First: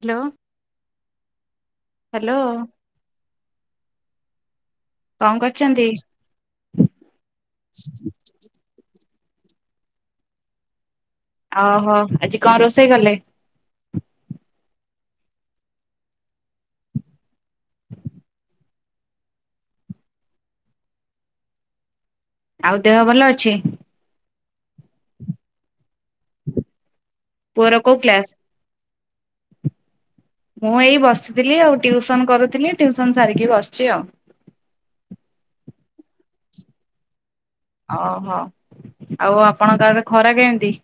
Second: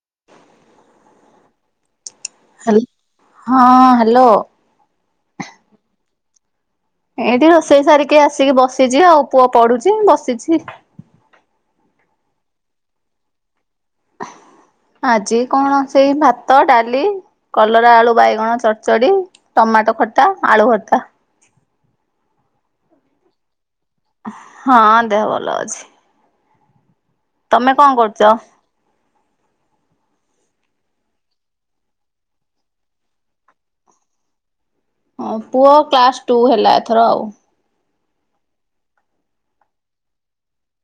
Hello hello. ହଁ hello. କଣ କରଛନ୍ତି? ଏଇଠି ରୋଷେଇ ସାରିକି ଆସିକି ବସିଛି ଆଉ ପୁଅ ପଡୁଛି ବସିଛି। ଓହୋ ଆଜି କଣ ରୋଷେଇ କଲେ? ଆଜି କଣ ସେଇ ଭାତ ଡାଲି କଲରା ଆଳୁ ବାଇଗଣ ଚଡ଼ଚଡି ଟମାଟୋ ଖଟା ଆଳୁ ଭଟା। ଆଉ ଦେହ ଭଲ ଅଛି। ହଁ ଦେହ ଭଲ ଅଛି। ତମେ ପୁଅର କଣ କୋଉ କ୍ଲାସ? କରୁଛ? ମୁଁ ଏଇ ବସିଥିଲି ଆଉ ଟିଉସନ କରୁଥିଲି ଟ୍ୟୁଉସନ ସାରିକି ବସିଛି ଆଉ। ହଁ ପୁଅ କ୍ଲାସ ଟୁ ହେଲା ଏଥର ଆଉ। ଓହୋ ଆଉ ଆପଣ କାରେ ଖରା କେମିତି?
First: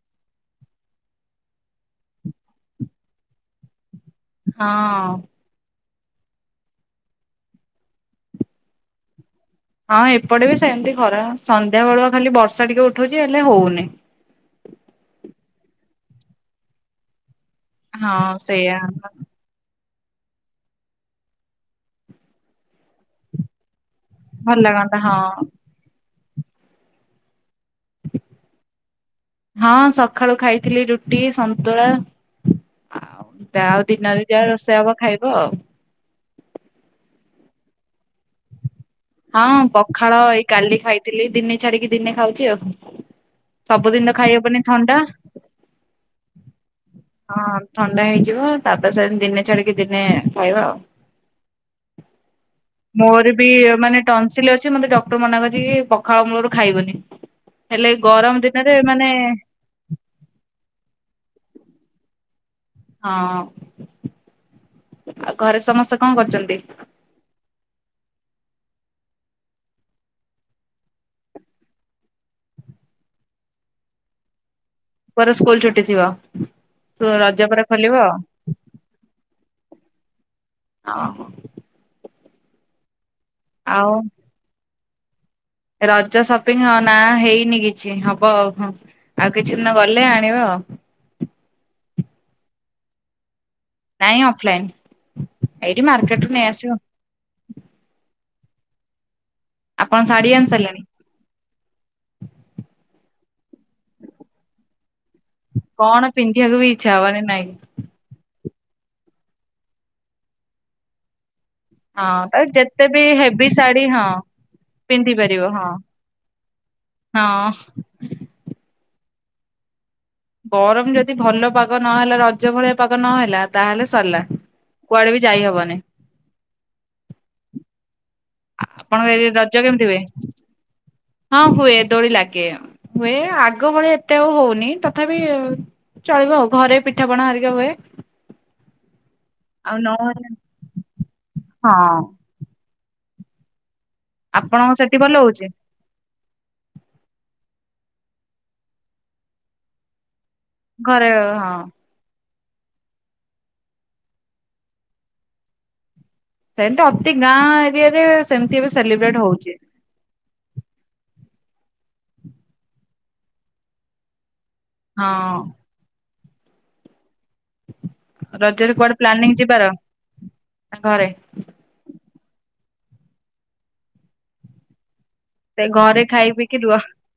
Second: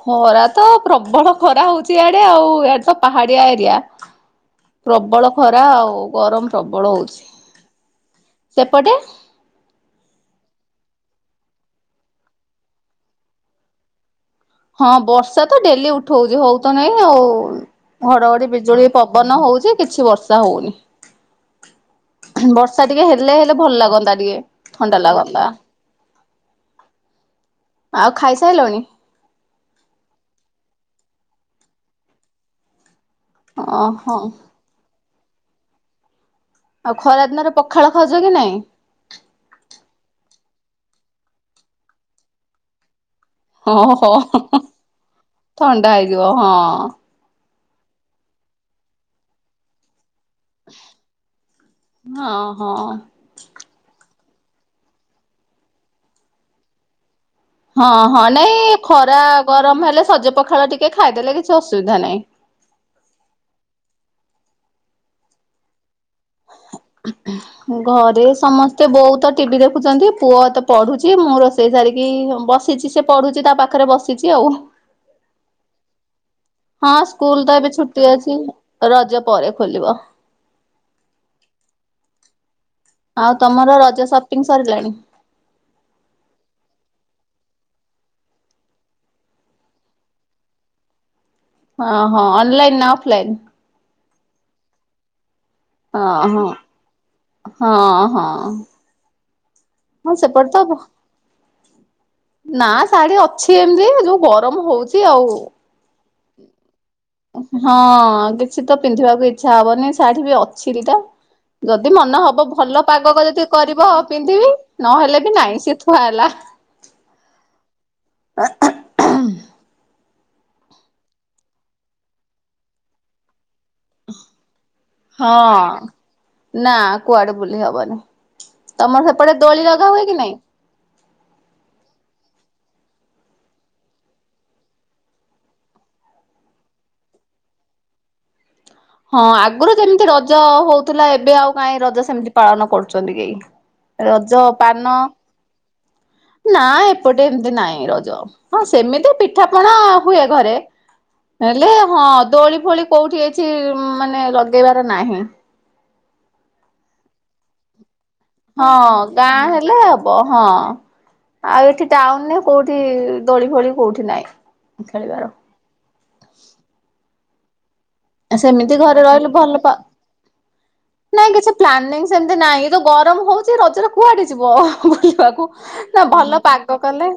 ଖରା ତ ପ୍ରବଳ ଖରା ହଉଛି ଇଆଡେ ଆଉ ଇଡେ ତ ପାହାଡିଆ ଏରିଆ। ହଁ। ପ୍ରବଳ ଖରା ଆଉ ଗରମ ପ୍ରବଳ ହଉଛି ସେପଟେ? ହଁ ଏପଟେ ବି ସେମିତି ଖରା ସନ୍ଧ୍ୟାବେେଳୁ ଖାଲି ବର୍ଷା ଟିକେ ଉଠଉଛି ହେଲେ ହଉନି। ହଁ ବର୍ଷା ତ ଡେଲି ଉଠଉଛି ହଉ ତ ନାଇଁ ଆଉ। ହଁ ଘଡଘଡି ସେଇଆ ବିଜୁଳି ପବନ ହଉଛି। କିଛି ବର୍ଷା ହଉନି ବର୍ଷା ଟିକେ ହେଲେ ହେଲେ ଭଲ ଲାଗନ୍ତା। ଇଏ ଭଲ ଥଣ୍ଡା ହଁ। ଲାଗନ୍ତା। ଆଉ ଖାଇ ସାଇଲଣି? ହଁ ସକାଳୁ ଖାଇଥିଲି ରୁଟି ସନ୍ତୁଳା ଆ ତା ଆଉ ଓହୋ ଦିନରେ ଯା ରୋଷେଇ ହବ ଖାଇବ ଆଉ। ଆଉ ଖରା ଦିନରେ ପଖାଳ ଖାଉଜ କି ନାଇଁ? ହଁ ପଖାଳ ଏଇ କାଲି ଖାଇଥିଲି ଦିନେ ଛାଡିକି ଦିନେ ଖାଉଛି ଆଉ। ଓଁହୋ ସବୁଦିନ ତ ହଁ ଖାଇହବନି ହଁ ଥଣ୍ଡା ଥଣ୍ଡା ହେଇଯିବ ହଁ। ହଁ ଥଣ୍ଡା ହେଇଯିବ ତାପ ସେ ଦିନେ ଛାଡିକି ଦିନେ ଖାଇବା ଆଉ। ହଁ ହଁ। ମୋର ବି ମାନେ ଟନ୍ସିଲ ଅଛି ମତେ ଡକ୍ଟର ମନା କରିଛି କି ପଖାଳ ମୂଳରୁ ଖାଇବନି। ହେଲେ ହଁ ହଁ ଗରମ ନାଇଁ ଦିନରେ ମାନେ ଖରା ଗରମ ହେଲେ ସଜ ପଖାଳ ଟିକେ ଖାଇଦେଲେ କିଛି ଅସୁବିଧା ନାହିଁ। ହଁ। ଆଉ ଘରେ ସମସ୍ତେ କଣ କରୁଛନ୍ତି। ଘରେ ସମସ୍ତେ ବହୁତ ଟି ଭି ଦେଖୁଛନ୍ତି ପୁଅ ତ ପଢୁଛି ମୁଁ ରୋ ଷେଇ ସାରିକି ବସିଛି ସେ ପଢୁଛି ତା ପାଖରେ ବସିଛି ଆଉ। ପର ସ୍କୁଲ ଛୁଟି ଥିବ। ହଁ ରଜ ସ୍କୁଲ ତ ପରେ ଏବେ ଖୋଲିବ ଛୁଟି ଅଛି ରଜ ପରେ ଖୋଲିବ। ଓହୋ। ଆଉ ତମର ଆଉ ରଜ ସପିଙ୍ଗ୍ ସରିଲାଣି? ରଜ ସପିଙ୍ଗ ହ ନା ହେଇନି କିଛି ହବ ଆଉ ହଁ। ଆଉ କିଛି ଦିନ ଗଲେ ଆଣିବା ଆଉ। ହଁ ହଁ ଅନଲାଇନ୍ ନା ଅଫ୍‌ଲାଇନ୍? ନାଇଁ ଅଫଲାଇନ୍। ହଁ ହଁ ହଁ ହଁ। ଆପଣ ହଁ ଶାଢୀ ଆଣି ସେପେଟ ତ ବ ସାରିଲେଣି? ନା ଶାଢୀ ଅଛି ଏମିତି ଯୋଉ ଗରମ ହଉଛି ଆଉ। କଣ ପିନ୍ଧିବାକୁ ବି ଇଚ୍ଛା ହବନି ନାଇଁ। ହଁ କିଛି ତ ପିନ୍ଧିବାକୁ ଇଚ୍ଛା ହବନି ଶାଢୀ ବି ଅଛି ଦି ଟା। ଯଦି ମନେ ହଁ ତା ହବ ଭଲ ଯେତେ ବି ପାଗ କରିଛି ହେଭି ଶାଢୀ କରିବ ହଁ ପିନ୍ଧିବି ପିନ୍ଧି ନହେଲେ ବି ପାରିବ ନାଇଁ ହଁ। ସିଏ ଥୁଆ ହେଲା। ହଁ। [inaudible] ଗରମ ଯଦି ଭଲ ପାଗ ନହେଲା ରଜ ଭଳିଆ ପାଗ ନ ହେଲା ତାହେଲେ ସରିଲା। କୁଆଡେ ବି ହଁ ଯାଇ ହବନି ନା କୁଆଡେ ବୁଲି ହବନି। ଆପଣଙ୍କ ତମର ଏଇ ସେପଟେ ରଜ ଦୋଳି କେମିତି ଲଗା ହୁଏ କି ନାଇଁ? ହଁ ହୁଏ ଦୋଳି ଲାଗେ। ହୁଏ ଆଗ ଭଳିଆ ଏତେ ଆଉ ହଉନି ତଥାପି ଚଳିବ ଆଉ ଘରେ ପିଠାପଣା ହରିକା ହୁଏ। ହଁ ଆଗରୁ ଆଉ ଯେମିତି ନହେଲେ ରଜ ହଉଥିଲା ଏବେ ଆଉ ହଁ କାହିଁ ରଜ ସେମିତି ପାଳନ କରୁଛନ୍ତି କେହି। ରଜ ଆପଣଙ୍କ ପାନ ସେଠି ଭଲ ହଉଛି। ନା ଏପଟେ ଏମତି ନାଇଁ ରଜ ହଁ ସେମିତି ପିଠାପଣା ହୁଏ ଘରେ। ଘରେ ହଁ। ହେଲେ ହଁ ଦୋଳି ଫୋଳି କୋଉଠି ଏଛି ମାନେ ଲଗେଇବାର ନାହିଁ। ସେମିତି ଅତି ଗାଁ ଏରିଆରେ ସେମିତି ହଁ ଏବେ ସେଲିବ୍ରେଟ ଗାଁ ହଉଛି ହେଲେ ବ ହଁ ଆଉ ଏଠି ଟାଉନରେ କୋଉଠି ଦୋଳି ଫୋଳି କୋଉଠି ନହିଁ। ହଁ। ରଜରେ ସେମିତି କୁଆଡେ ଘରେ ରହିଲୁ ପ୍ଲାନିଂ ଭଲ ଯିବାର ପା ନା ଘରେ? ନାଇଁ କିଛି ପ୍ଲାନିଂ ସେମତି ନାହିଁ ତ ଗରମ ହଉଛି ରଜରେ କୁଆଡେ ଯିବ ବୁଲିବାକୁ। ସେ ଘରେ ନା ଖାଇ ଭଲ ପିଇକି ପାଗ ରୁହ କଲେ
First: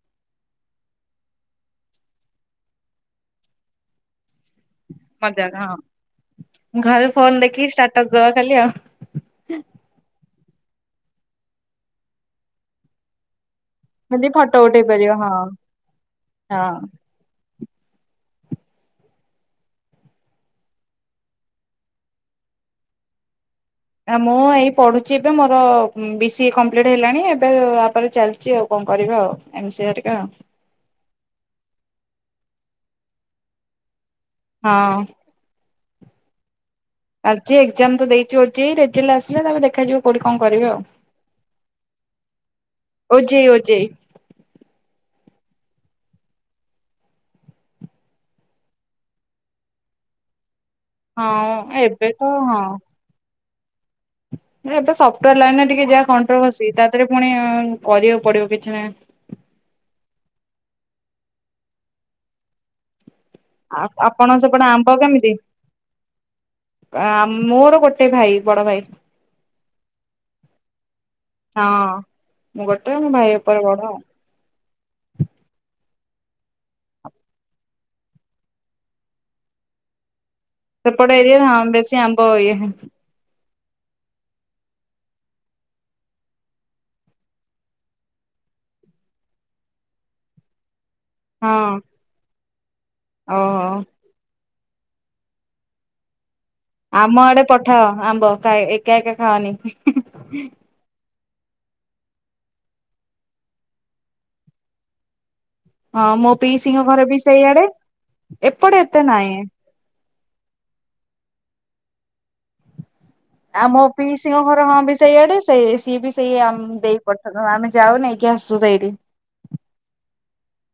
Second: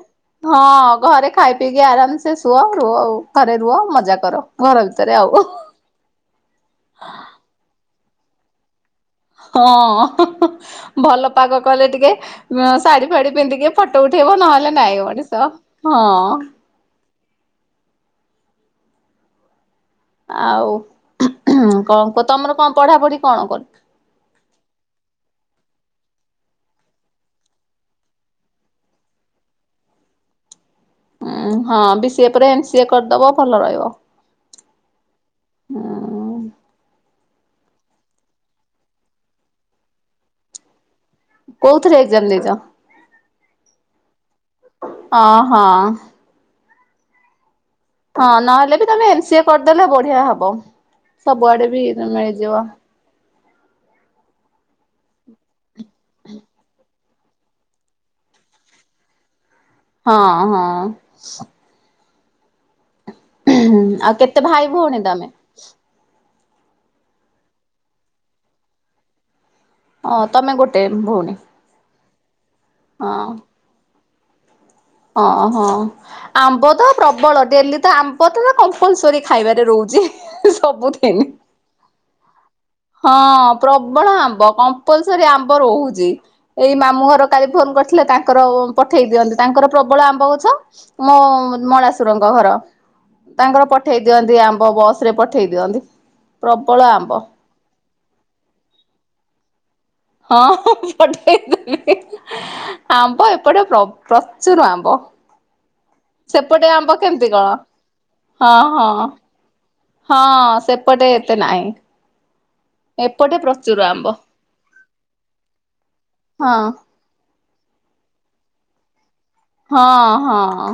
ହଁ ଘରେ ଖାଇ ପିଇକି ଆରାମସେ ଶୁଅ ରୁହ ଆଉ ଘରେ ରୁହ ମଜା କର ଘର ଭିତରେ ମଜା ଆଉ। ହଁ। ଘରେ ଫୋନ ଦେଖି ଷ୍ଟାଟସ ଦେବା ଖାଲି ଆଉ। ହଁ ଭଲ ପାଗ କଲେ ଟିକେ ଶାଢ଼ୀ ଫାଢ଼ି ପିନ୍ଧିକି ଫଟୋ ଯଦି ଉଠେଇବ ଫଟୋ ନହେଲେ ଉଠେଇ ନାଇଁ ପାରିବ ହଁ ମଣିଷ ହଁ। ହଁ। ଆଉ କଣ ତମର କଣ ପଢାପଢି କଣ କର? ନା ମୁଁ ଏଇ ପଢୁଛି ଏବେ ମୋର ବି ସି ଏ କମ୍ପ୍ଲିଟ୍ ହେଲାଣି ଏବେ ତାପରେ ଚାଲିଛି ଆଉ କଣ କରିବା ଆଉ। ଏମ ସି ଏ ହରିକା। ଉଁ ହଁ ବି ସି ଏ ପରେ ଏନ୍ ସି ଏ କରିଦବ ଭଲ ରହିବ। ହଁ। ହୁଁ। ଆଲିଛି ଏକ୍ଜାମ ତ ଦେଇଛି ଓ ଯେ ଇ ରେ ରେଜଲ୍ଟ ଆସିଲେ ତମେ ଦେଖାଯ ଯିବ କୋଉଠି କଣ କରିବେ ଆଉ। କୋଉଥିରେ ଏକ୍ଜାମ୍ ଦେଇଛ? ଓ ଜେ ଇ ଓ ଜେ ଇ ହଁ ହଁ। ହଁ ନହେଲେ ବି ତମେ ଏନ ସିଏ କରିଦେଲେ ବଢିଆ ହବ ହଁ ସବୁଆଡେ ବି ଏବେ ତ ମିଳିଯିବ। ହଁ। ନା ଏବେ ସଫ୍ଟୱାର ଲାଇନ ରେ ଟିକେ ଯାହା କଣ୍ଟ୍ରୋଭସି ତା ଦେହରେ ପୁଣି କରିବାକୁ ପଡିବ କିଛି ନାହିଁ। ହଁ ହଁ। ଆ ଆଉ ଆପଣ କେତେ ଭାଇ ସେପଟେ ଆମ୍ବ ଭଉଣୀ ତମେ? କେମିତି ମୋର ଗୋଟେ ଭାଇ ବଡ ଭାଇ। ହଁ ତମେ ଗୋଟେ ଭଉଣୀ? ହଁ ମୁଁ ଗୋଟେଉ ମୋ ହଁ ଭାଇ ଉପ ଉପରେ ବଡ ଆଉ। ଓ ହଁ। ଆମ୍ବ ତ ପ୍ରବଳ ଡେଲି ତ ଆମ୍ବ ତ କମ୍ପଲସରୀ ଖାଇବାରେ ରହୁଛି। ସେପଟ ସବୁଦିନ। ଏରିଆରେ ହ ବେଶୀ ଆମ୍ବ ଇଏ ହଁ ପ୍ରବଳ ଆମ୍ବ କମ୍ପଲସର ଆମ୍ବ ରହୁଛି। ଏଇ ମାମୁଁ ଘର କାଲି ଫୋନ କରିଥିଲେ ତାଙ୍କର ପଠେଇ ଦିଅନ୍ତି ତାଙ୍କର ପ୍ରବଳ ଆମ୍ବ ଗଛ। ମୋ ମଳାସୁରଙ୍କ ଘର ଓହୋ। ତାଙ୍କର ପଠେଇ ଦିଅନ୍ତି ଆମ୍ବ ବସ ରେ ପଠେଇ ଦିଅନ୍ତି। ପ୍ରବଳ ଆମ୍ବ। ଆମ ଆଡେ ପଠାଅ ଆମ୍ବ ଏକା ଏକା ଖାଅନି। ହଁପଟ ଆମ୍ବ ଏପଟେ ପ୍ରଚୁର ଆମ୍ବ ହଁ ମୋ ସେପଟେ ପିଇସିଙ୍କ ଆମ୍ବ ଘରେ ବି କେମିତି କଣ? ସେଇଆଡେ ହଁ ଏପଟେ ହଁ ଏତେ ନହିଁ। ହଁ ସେପଟେ ଏତେ ନାହିଁ। ଏପଟ ଆମ ପି ସିଂଙ୍କ ଘର ହଁ ବି ସେଇଆଡେ ସେ ସିଏ ବି ସେଇ ହଁ ଦେଇ ପଠ ଆମେ ଯାଉନ ନେଇକି ଆସୁ ସେଇଠି ହଁ ହଁ।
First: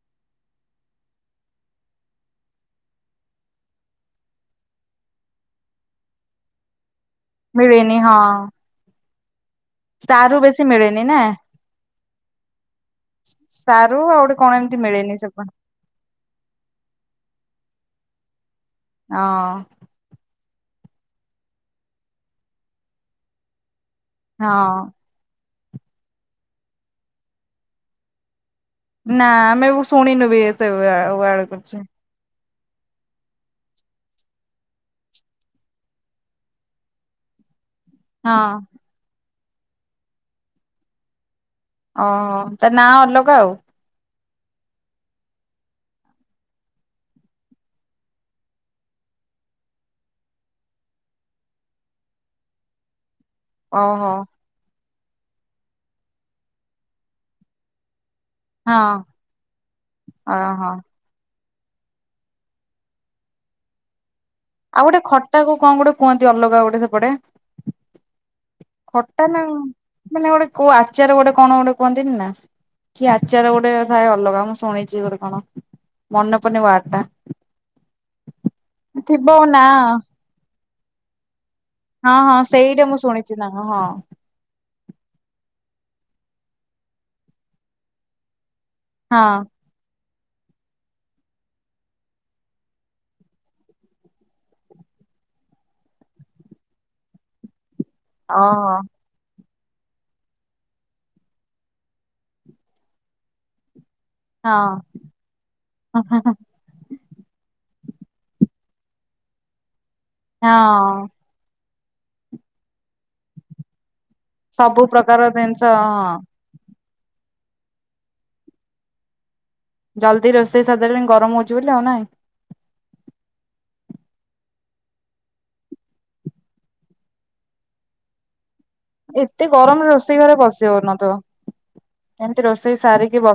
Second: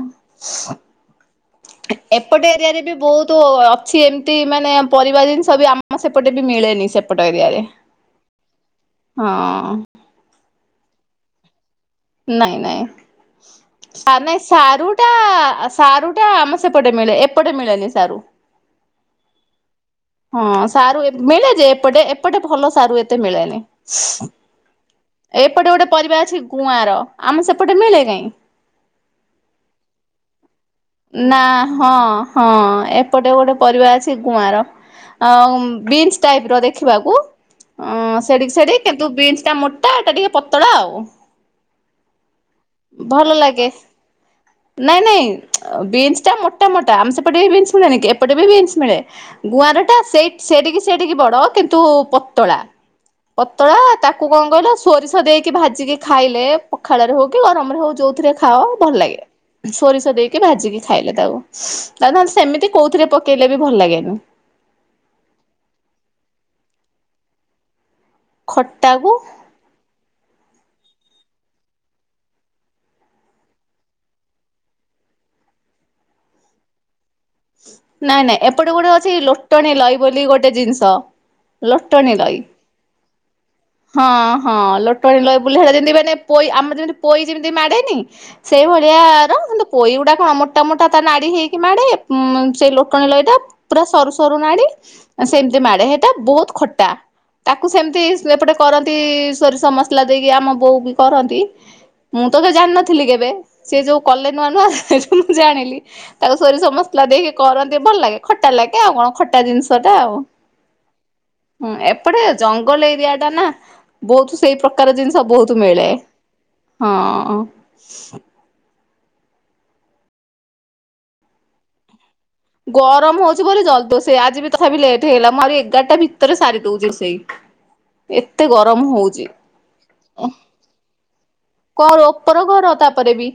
[inaudible] ଏପଟେ ଏରିଆରେ ବି ବହୁତ ଅଛି ଏମତି ମାନେ ପରିବା ଜିନିଷ ବି ଆମ ସେପଟେ ବି ମିଳେନି ସେ ପଟରିଆରେ ମିଳେନି ହଁ।। ତ ରୁ ବେଶୀ ମିଳେନି ନା ନାଇଁ ନାଇଁ ସାରୁ ଆ ଆଉ ଗୋଟେ ନାଇଁ କଣ ଏମିତି ସାରୁ ଟା ମିଳେନି ସେପଟେ ସାରୁଟା ଆମ ସେପଟେ ମିଳେ ଏପଟେ ମିଳେନି ସାରୁ ହଁ। ହଁ ସାରୁ ମିଳେ ଯେ ଏପଟେ ଏପଟେ ଭଲ ସାରୁ ଏତେ ମିଳେନି। ହଁ। ଏପଟେ ଗୋଟେ ପରିବା ଅଛି ଗୁଆଁର ଆମେ ସେପଟେ ମିଳେ କାହିଁ। ନା ଆମେ ଶୁଣିନୁ ବି ସେ ନା ଆଳୁ କରୁଛି ହଁ, ହଁ, ଏପଟେ ଗୋଟେ ପରିବା ଅଛି ଗୁଆଁର। ଆ ବିନ୍ସ ଟାଇପ ର ଦେଖିବାକୁ। ହଁ ସେଡିକି ସେଡି କିନ୍ତୁ ବିନ୍ସ ଟା ମୋଟା ସେଟା ଟିକେ ପତଳା ଆଉ। ଓହୋ ତା ନାଁ ଅଲଗା ଭଲ ଆଉ ଲାଗେ, ନାଇଁ, ନାଇଁ। ବିନ୍ସ ଟା ମୋଟା ମୋଟା ଆମେ ସେପଟେ ବିନ୍ସ ମିଳେନି କି, ଏପଟେ ବିନ୍ସ ମିଳେ। ଗୁଆଁର ଟା ସେ ସେଡିକି ସେଡିକି ବଡ କିନ୍ତୁ ପତଳା। ପତଳା ଓହୋ। ତାକୁ କଣ କହିଲ? ସୋରିଷ ଦେଇକି ଭାଜିକି ଖାଇଲେ, ପଖାଳ ରେ ହଉ କି ଗରମରେ ହଉ ଯଉଥିରେ ଖାଅ ହଁ। ଭଲ ଲାଗେ, ସୋରିଷ ଦେଇକି। ଓହୋ ଭାଜିକି ଖାଇଲେ ତାକୁ ତା ତାହେଲେ ସେମିତି କୋଉଥିରେ ପକେଇଲେ ବି ଭଲ ଲାଗେନି। ଆଉ ଗୋଟେ ଖଟା କୁ କଣ ଗୋଟେ କୁହନ୍ତି, ଅଲଗା ଗୋଟେ ସେପଟେ? ଖଟାକୁ ଖଟା ନା ମାନେ ଗୋଟେ କୋଉ ଆଚାର ଗୋଟେ କଣ ଗୋଟେ କୁହନ୍ତିନି ନା? କି ଆଚାର ଗୋଟେ ଥାଏ ଅଲଗା ମୁଁ ଶୁଣିଛି ଗୋଟେ କଣ ମନେ ପଡୁନି ୱାର୍ଡ ଟା। ନାଇଁ, ନାଇଁ, ଏପଟେ ଗୋଟେ ଅଛି ଥିବ ନା ଲୋଟଣୀ ଲଈ ବୋଲି ଗୋଟେ ଜିନିଷ। ଲଟଣୀ ହଁ ଲଈ, ହଁ ସେଇଟା ମୁଁ ଶୁଣିଛି ନା ହଁ, ହଁ, ଲ ଟଣି ଲଈ ବୋଲି ସେଡ଼ା ଯେମତି ମାନେ ପ ଆମର ଯେମିତି ପୋଇ ଯେମିତି ମାଡ଼େନି ସେଇଭଳିଆ ହଁ। ନ୍ତୁ ପୋଇ ଗୁଡା କଣ ମୋଟା ମୋଟା ତା ନାଡ଼ି ହେଇକି ମାଡ଼େ। ଉଁ ସେଇ ଲୋଟଣୀ ଲଈ ଟା ପୁରା ସରୁ ସରୁ ନାଡି। ସେମିତି ମାଡେ ସେଇଟା ବହୁତ ଖଟା ତାକୁ ସେମିତି ଏପଟେ ଓହୋ କରନ୍ତି। ସୋରିଷ ମସଲା ଦେଇକି ଆମ ବୋଉ ବି କରନ୍ତି, ମୁଁ ତ ଜାଣିନଥିଲି କେବେ? ସେ ଯୋଉ କଲେ ନୂଆ ନୁଆଁ ହଁ ସେ ମୁଁ ଜାଣିଲି ତାକୁ ସୋରିଷ ମସ ଲା ଦେଇକି କରନ୍ତି ଭଲ ଲାଗେ ଖଟା ଲାଗେ ଆଉ କଣ ଖଟା ଜିନିଷଟା ଆଉ। ହଁ। ହୁଁ ଏପଟେ ଜଙ୍ଗଲ ଏରିଆ ଟା ନା। ବହୁତ ସେଇ ପ୍ରକାର ଜିନିଷ ବହୁତ ମିଳେ ହଁ। ଜଲ୍ଦି ରୋଷେଇ ସାରାଲେଣି ଗରମ ହଉଛି ବୋଲି ଆଉ ନାଇଁ? ଗରମ ହଉଛି ବୋଲି ଜଲ୍ଦ ସେ ଆଜି ବି ତଥାପି ଲେଟ୍ ହେଇଗଲା, ମୁଁ ଆରି ଏଗାରଟା ଭିତରେ ସାରି ଦଉଛି ରୋଷେଇ। ଏତେ ଗରମ ହ ଏତେ ଗରମରେ ରୋଷେଇ ଘରେ ପଶିହଉନଥିବ? କଣ ଉପର ଘର ତାପରେ ବି?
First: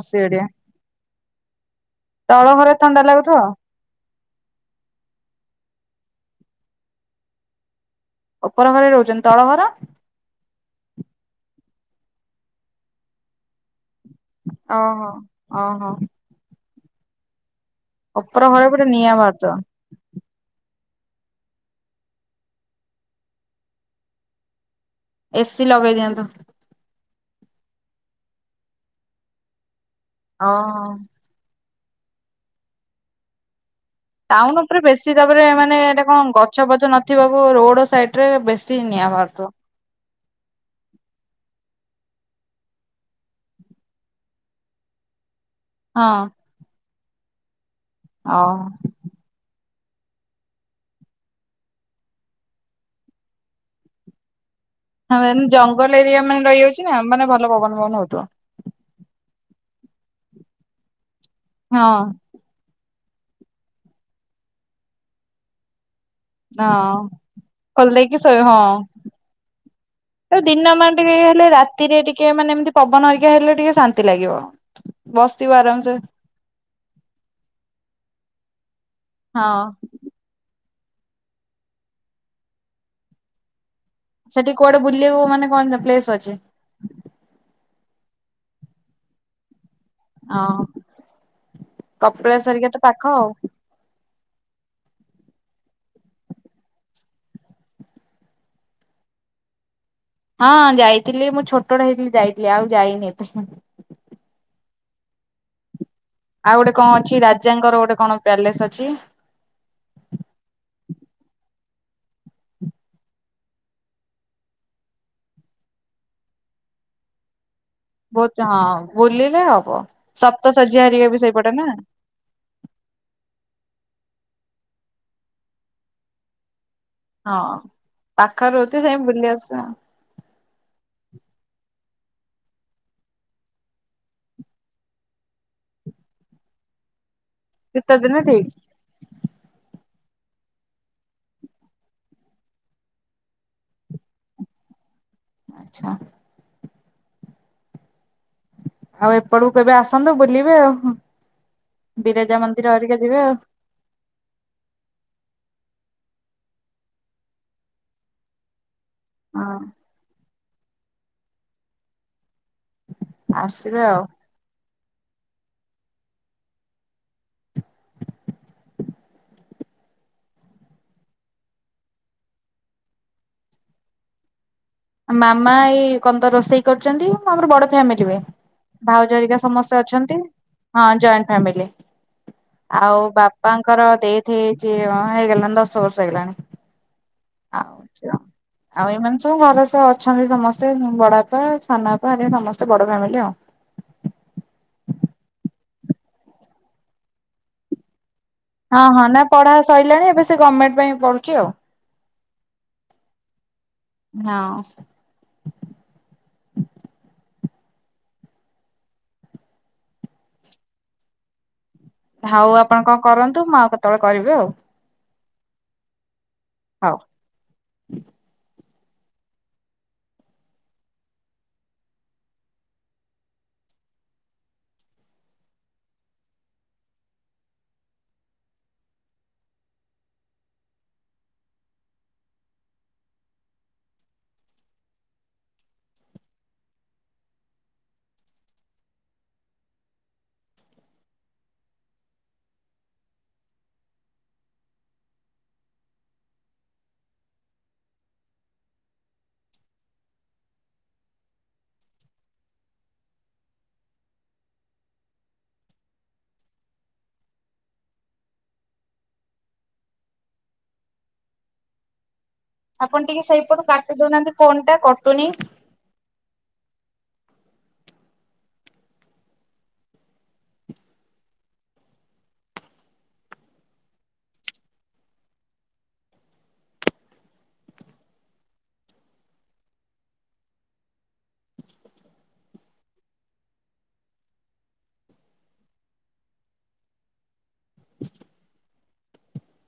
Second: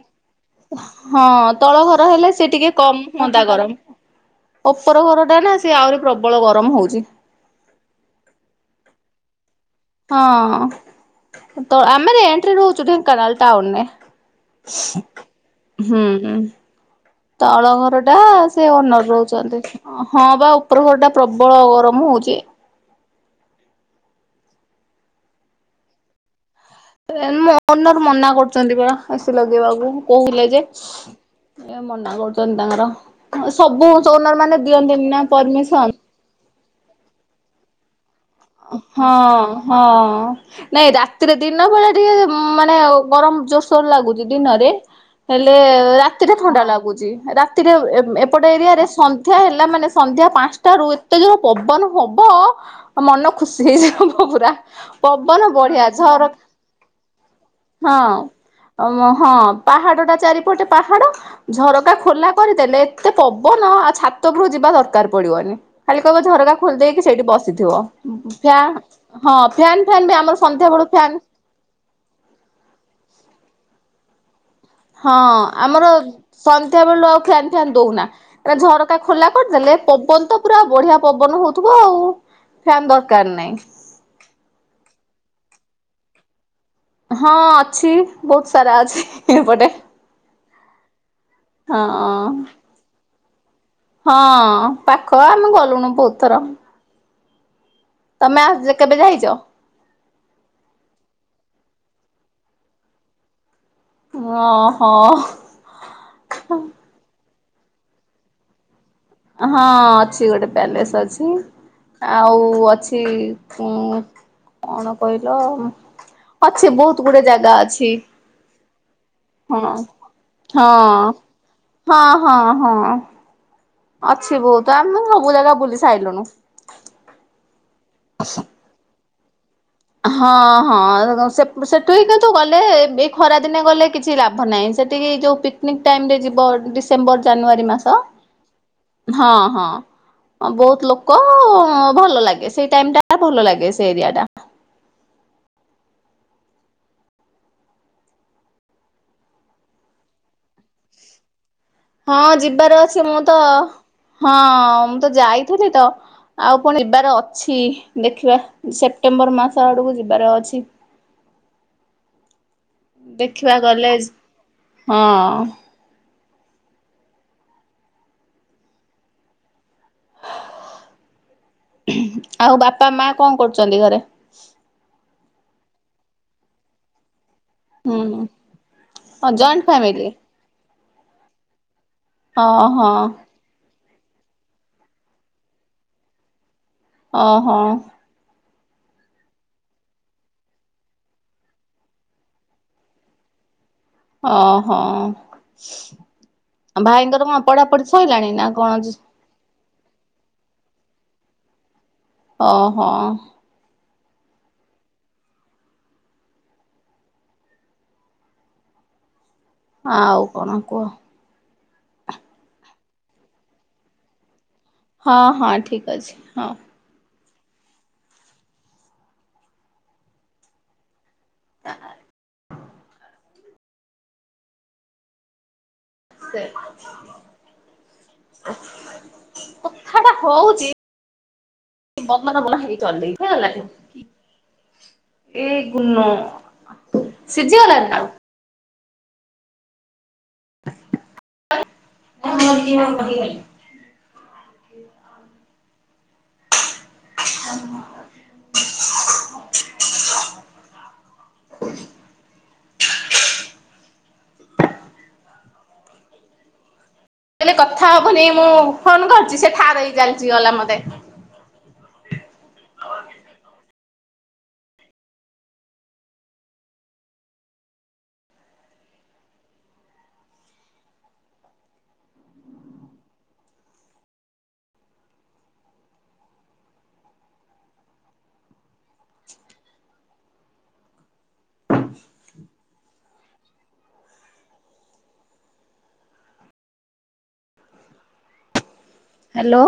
ହଁ ତଳ ଘର ହେଲେ ତଳ ସେ ଟିକେ ଘରେ କମ୍ ଥଣ୍ଡା ଲାଗୁଥିବ ହୁଅନ୍ତା ଗରମ। ଗୁପର [unintelligible] ଟା ନା ସିଏ ଆହୁରି ପ୍ରବଳ ଗରମ ହଉଛି। ଉପର ଘରେ ରହୁଛନ୍ତି ତଳ ଘର? ହଁ, ତ ଆମେ ରେଣ୍ଟରେ ରହୁଛୁ ଢେଙ୍କାନାଲ ଟାଉନରେ। ଓହୋ ହୁଁ, ଓହୋ। ହୁଁ। ତଳ ଘର ଟା ଉପର ଘରେ ସେ ପୁରା ଓନର୍ ନିଆଁ ବାହାରୁଥିବ। ରହୁଛନ୍ତି। ହଁ ବା ଉପର ଘର ଟା ପ୍ରବଳ ଗରମ ହଉଛି। ଏସି ଲଗେଇ ଦିଅନ୍ତୁ। ଓନର ମନା କରୁଛନ୍ତି ପରା, ଏସି ଲଗେଇବାକୁ କହୁଥିଲେ ଯେ। ଓହୋ। ଏ ମନା କରୁଛନ୍ତି ତାଙ୍କର ସବୁ ଓନର ମାନେ ଟାଉନ ଉପରେ ଦିଅନ୍ତିନି ବେଶୀ ନା ତାପରେ ମାନେ ପରମିସନ ଏଟା କଣ ଗଛ ବଛ ନଥିବାକୁ ରୋଡ ସାଇଡ। ରେ ବେଶୀ ନିଆଁ ହଁ, ବାହାରୁଥିବ। ହଁ। ନାଇଁ ରାତିରେ ଦିନ ବେଳେ ଟିକେ ମାନେ ଗରମ ଜୋର୍ ସୋର ଲାଗୁଛି ଦିନରେ। ହେଲେ ହଁ। ରାତିରେ ଥଣ୍ଡା ଲାଗୁଛି ରାତିରେ ଏପଟ ଓହୋ ଏରିଆ ରେ ସନ୍ଧ୍ୟା ହେଲା ମାନେ ସନ୍ଧ୍ୟା ପାଞ୍ଚଟା ରୁ ଏତେ ଯୋର ପବନ ହବ। ମନ ଖୁସି ହେଇଯିବ ପୁରା। ହଁ ପବନ ବଢିଆ ଜଙ୍ଗଲ ଏରିଆ ଝର ମାନେ ରହିଯାଉଛି ନା ମାନେ ଭଲ ପବନ ଫବନ ହଉଥିବ। ହଁ ହଁ ପାହାଡ ଟା ଚାରିପଟେ ପାହାଡ ହଁ। ଝରକା ଖୋଲା କରିଦେଲେ ଏତେ ପବନ ଆଉ ଛାତଗରୁ ଯିବା ଦରକାର ପଡିବନି। ଖାଲି କହିବ ଝରକା ଖୋଲିଦେଇକି ହଁ ସେଇଠି ବସିଥିବ। ଖୋଲିଦେଇକି ଶୋଇ ହଁ। ଫ ହଁ ଫ୍ୟାନ୍ ଫନ୍ ବି ଆମର ସନ୍ଧ୍ୟାବେେଳୁ ଫ୍ୟାନ୍ ନ ଟିକେ ମାନେ ଏମିତି ପବନ ଅରିକା ହେଲେ ଟିକେ ଶାନ୍ତି ଲାଗିବ। ହଁ ବସିବ ଆମର ଆରାମସେ ସନ୍ଧ୍ୟା ବେଳୁ ଆଉ ଫ୍ୟାାନ ଫି୍ୟାାନ ଦଉନା ଝରକା ଖୋଲା ହଁ। କରିଦେଲେ ପବନ ତ ପୁରା ବଢିଆ ପବନ ହଉଥିବ ଆଉ ଫ୍ୟାାନ ଦରକାର ନାହିଁ। ସେଠି କୁଆଡେ ବୁଲିବୁ ମାନେ କଣ ପ୍ଲେସ ଅଛି? ହଁ ଅଛି ବହୁତ ସାରା ଅଛି ଏପଟେ। ହଁ ହଁ କପିଳାସ ହେରିକା ତ ପାଖ ଆଉ। ହଁ ପାଖ ଆମେ ଗଲୁଣି ବହୁତ ଥର। ତମେ [inaudible] କେବେ ଯାଇଛ? ହଁ ଯାଇଥିଲି ମୁଁ ଛୋଟୋ ହେଇଥିଲି ଯାଇଥିଲି ଆଉ ଯାଇନି ଏତ ଓହୋ ଆଉ ଗୋଟେ କଣ ଅଛି ରାଜାଙ୍କର ଗୋଟେ କଣ ପ୍ୟାଲେସ ଅଛି। ହଁ ଅଛି ଗୋଟେ ପ୍ୟାଲେସ ଅଛି। ଆଉ ଅଛି। କଣ କହିଲ ଅଛି ବହୁତ ଗୁଡେ ଜାଗା ଅଛି। ବହୁତ ହଁ ବୁଲିଲେ ହଁ। ହବ ସପ୍ତ ହଁ ଶଯ୍ୟା ହାରିକ ବି ସେଇପଟେ ନା। ହଁ ହଁ ହଁ। ଅଛି ବୋହୁତ ତ ଆମେ ସବୁ ଜାଗା ବୁଲି ସାରିଲୁନୁ। ହଁ ପାଖ ରେ ରହୁଥିବେ ସୋଇ ବୁଲି ଆସିବା ଆଉ। ହଁ ହଁ ସେପୁ ସେଠୁ ହି କିନ୍ତୁ ଗଲେ ଏ ଖରାଦିନେ ଗଲେ କିଛି ଲାଭ ନାହିଁ ସେଠିକି ଯୋଉ ପିକନିକ ଟାଇମ ରେ ଯିବ ଡିସେମ୍ବର ଜାନୁଆରୀ ଶୀତ ମାସ ଦିନେ ଠିକ ହଁ ହଁ। ବହୁତ ଲୋକ ଭଲ ଲାଗେ ସେଇ ଟାଇମ ଟା ଭଲ ଲାଗେ ସେ ଏରିଆ ଟା। ଆଛା। ଆଉ ଏପଟକୁ କେବେ ଆସନ୍ତୁ ବୁଲିବେ ଆଉ। ହଁ ବିରଜା ମନ୍ଦିର ଯିବାର ହେରିକା ଅଛି ଯିବେ ମୁଁ ଆଉ ତ ହଁ ମୁଁ ତ ଯାଇଥିଲି ତ। ଆଉପୁଣି ଯିବାର ଅଛି ଦେଖିବା ସେ ସେପ୍ଟେମ୍ବର ହଁ ମାସ ଆଡକୁ ଯିବାର ଅଛି। ଦେଖିବା ଆସିବେ ଗଲେ ଆଉ। ହଁ। ଆଉ ବାପା ମା କଣ କରୁଚନ୍ତି ଘରେ? ମାମା ଏଇ କନ୍ତ ରୋଷେଇ କରୁଚନ୍ତି। ଆମର ବଡ ହୁଁ [unintelligible] ହଁ ଭାଉଜରିକା ଜଏଣ୍ଟ ସମସ୍ତେ ଫ୍ୟାମିଲି ଅଛନ୍ତି। ହଁ ଜଏଣ୍ଟ ଫ୍ୟାମିଲି। ଓହୋ ଆଉ ବା ବାପାଙ୍କର ଦେଥ ହେଇଛି ହେଇଗଲାଣି ଦଶ ବର୍ଷ ହେଇଗଲାଣି। ଓହୋ ଆଉ ଆଉ ଏମାନେ ସବୁ [unintelligible] ତ ଅଛନ୍ତି ସମସ୍ତେ ବଡପା ସାନ ବାପା ଆ ସମସ୍ତେ ବଡ ଫ୍ୟାମିଲି ଆଉ। ଓହୋ ଭାଇଙ୍କର କଣ ପଢାପଢି ସରିଲାଣି ନା? କଣ? ହଁ ହଁ ନା ପଢା ସଇଲାଣି ଏବେ ସେ ଗମେଣ୍ଟ ପାଇଁ ପଢୁଛି ଆଉ। ଓହୋ। ହଁ। ଆଉ କଣ କୁହ? ହଉ ଆପଣ କଣ କରନ୍ତୁ ମୁଁ ଆଉ କେତେବେଳେ କରିବି ଆଉ। ହଁ ହଁ ଠିକ୍ ଅଛି ହଁ। ହଉ। [unintelligible] କଥା ଟା ହଉଚି [unintelligible] ଏଇ ଗୁନୁ [unintelligible] ନାଉ ହ [inaudible] [unintelligible] କୋଇଲେ କଥା ହବ ନି ମୁଁ ଫୋନ କରୁଚି ସେ ଠାର ହେଇ ଚାଲିଚି ଗଲା ମତେ। ଆପଣ ଟିକେ ସେଇପଟୁ କାଟି ଦଉନାଆନ୍ତି ଫୋନ ଟା କଟୁନି। ହ୍ୟାଲୋ।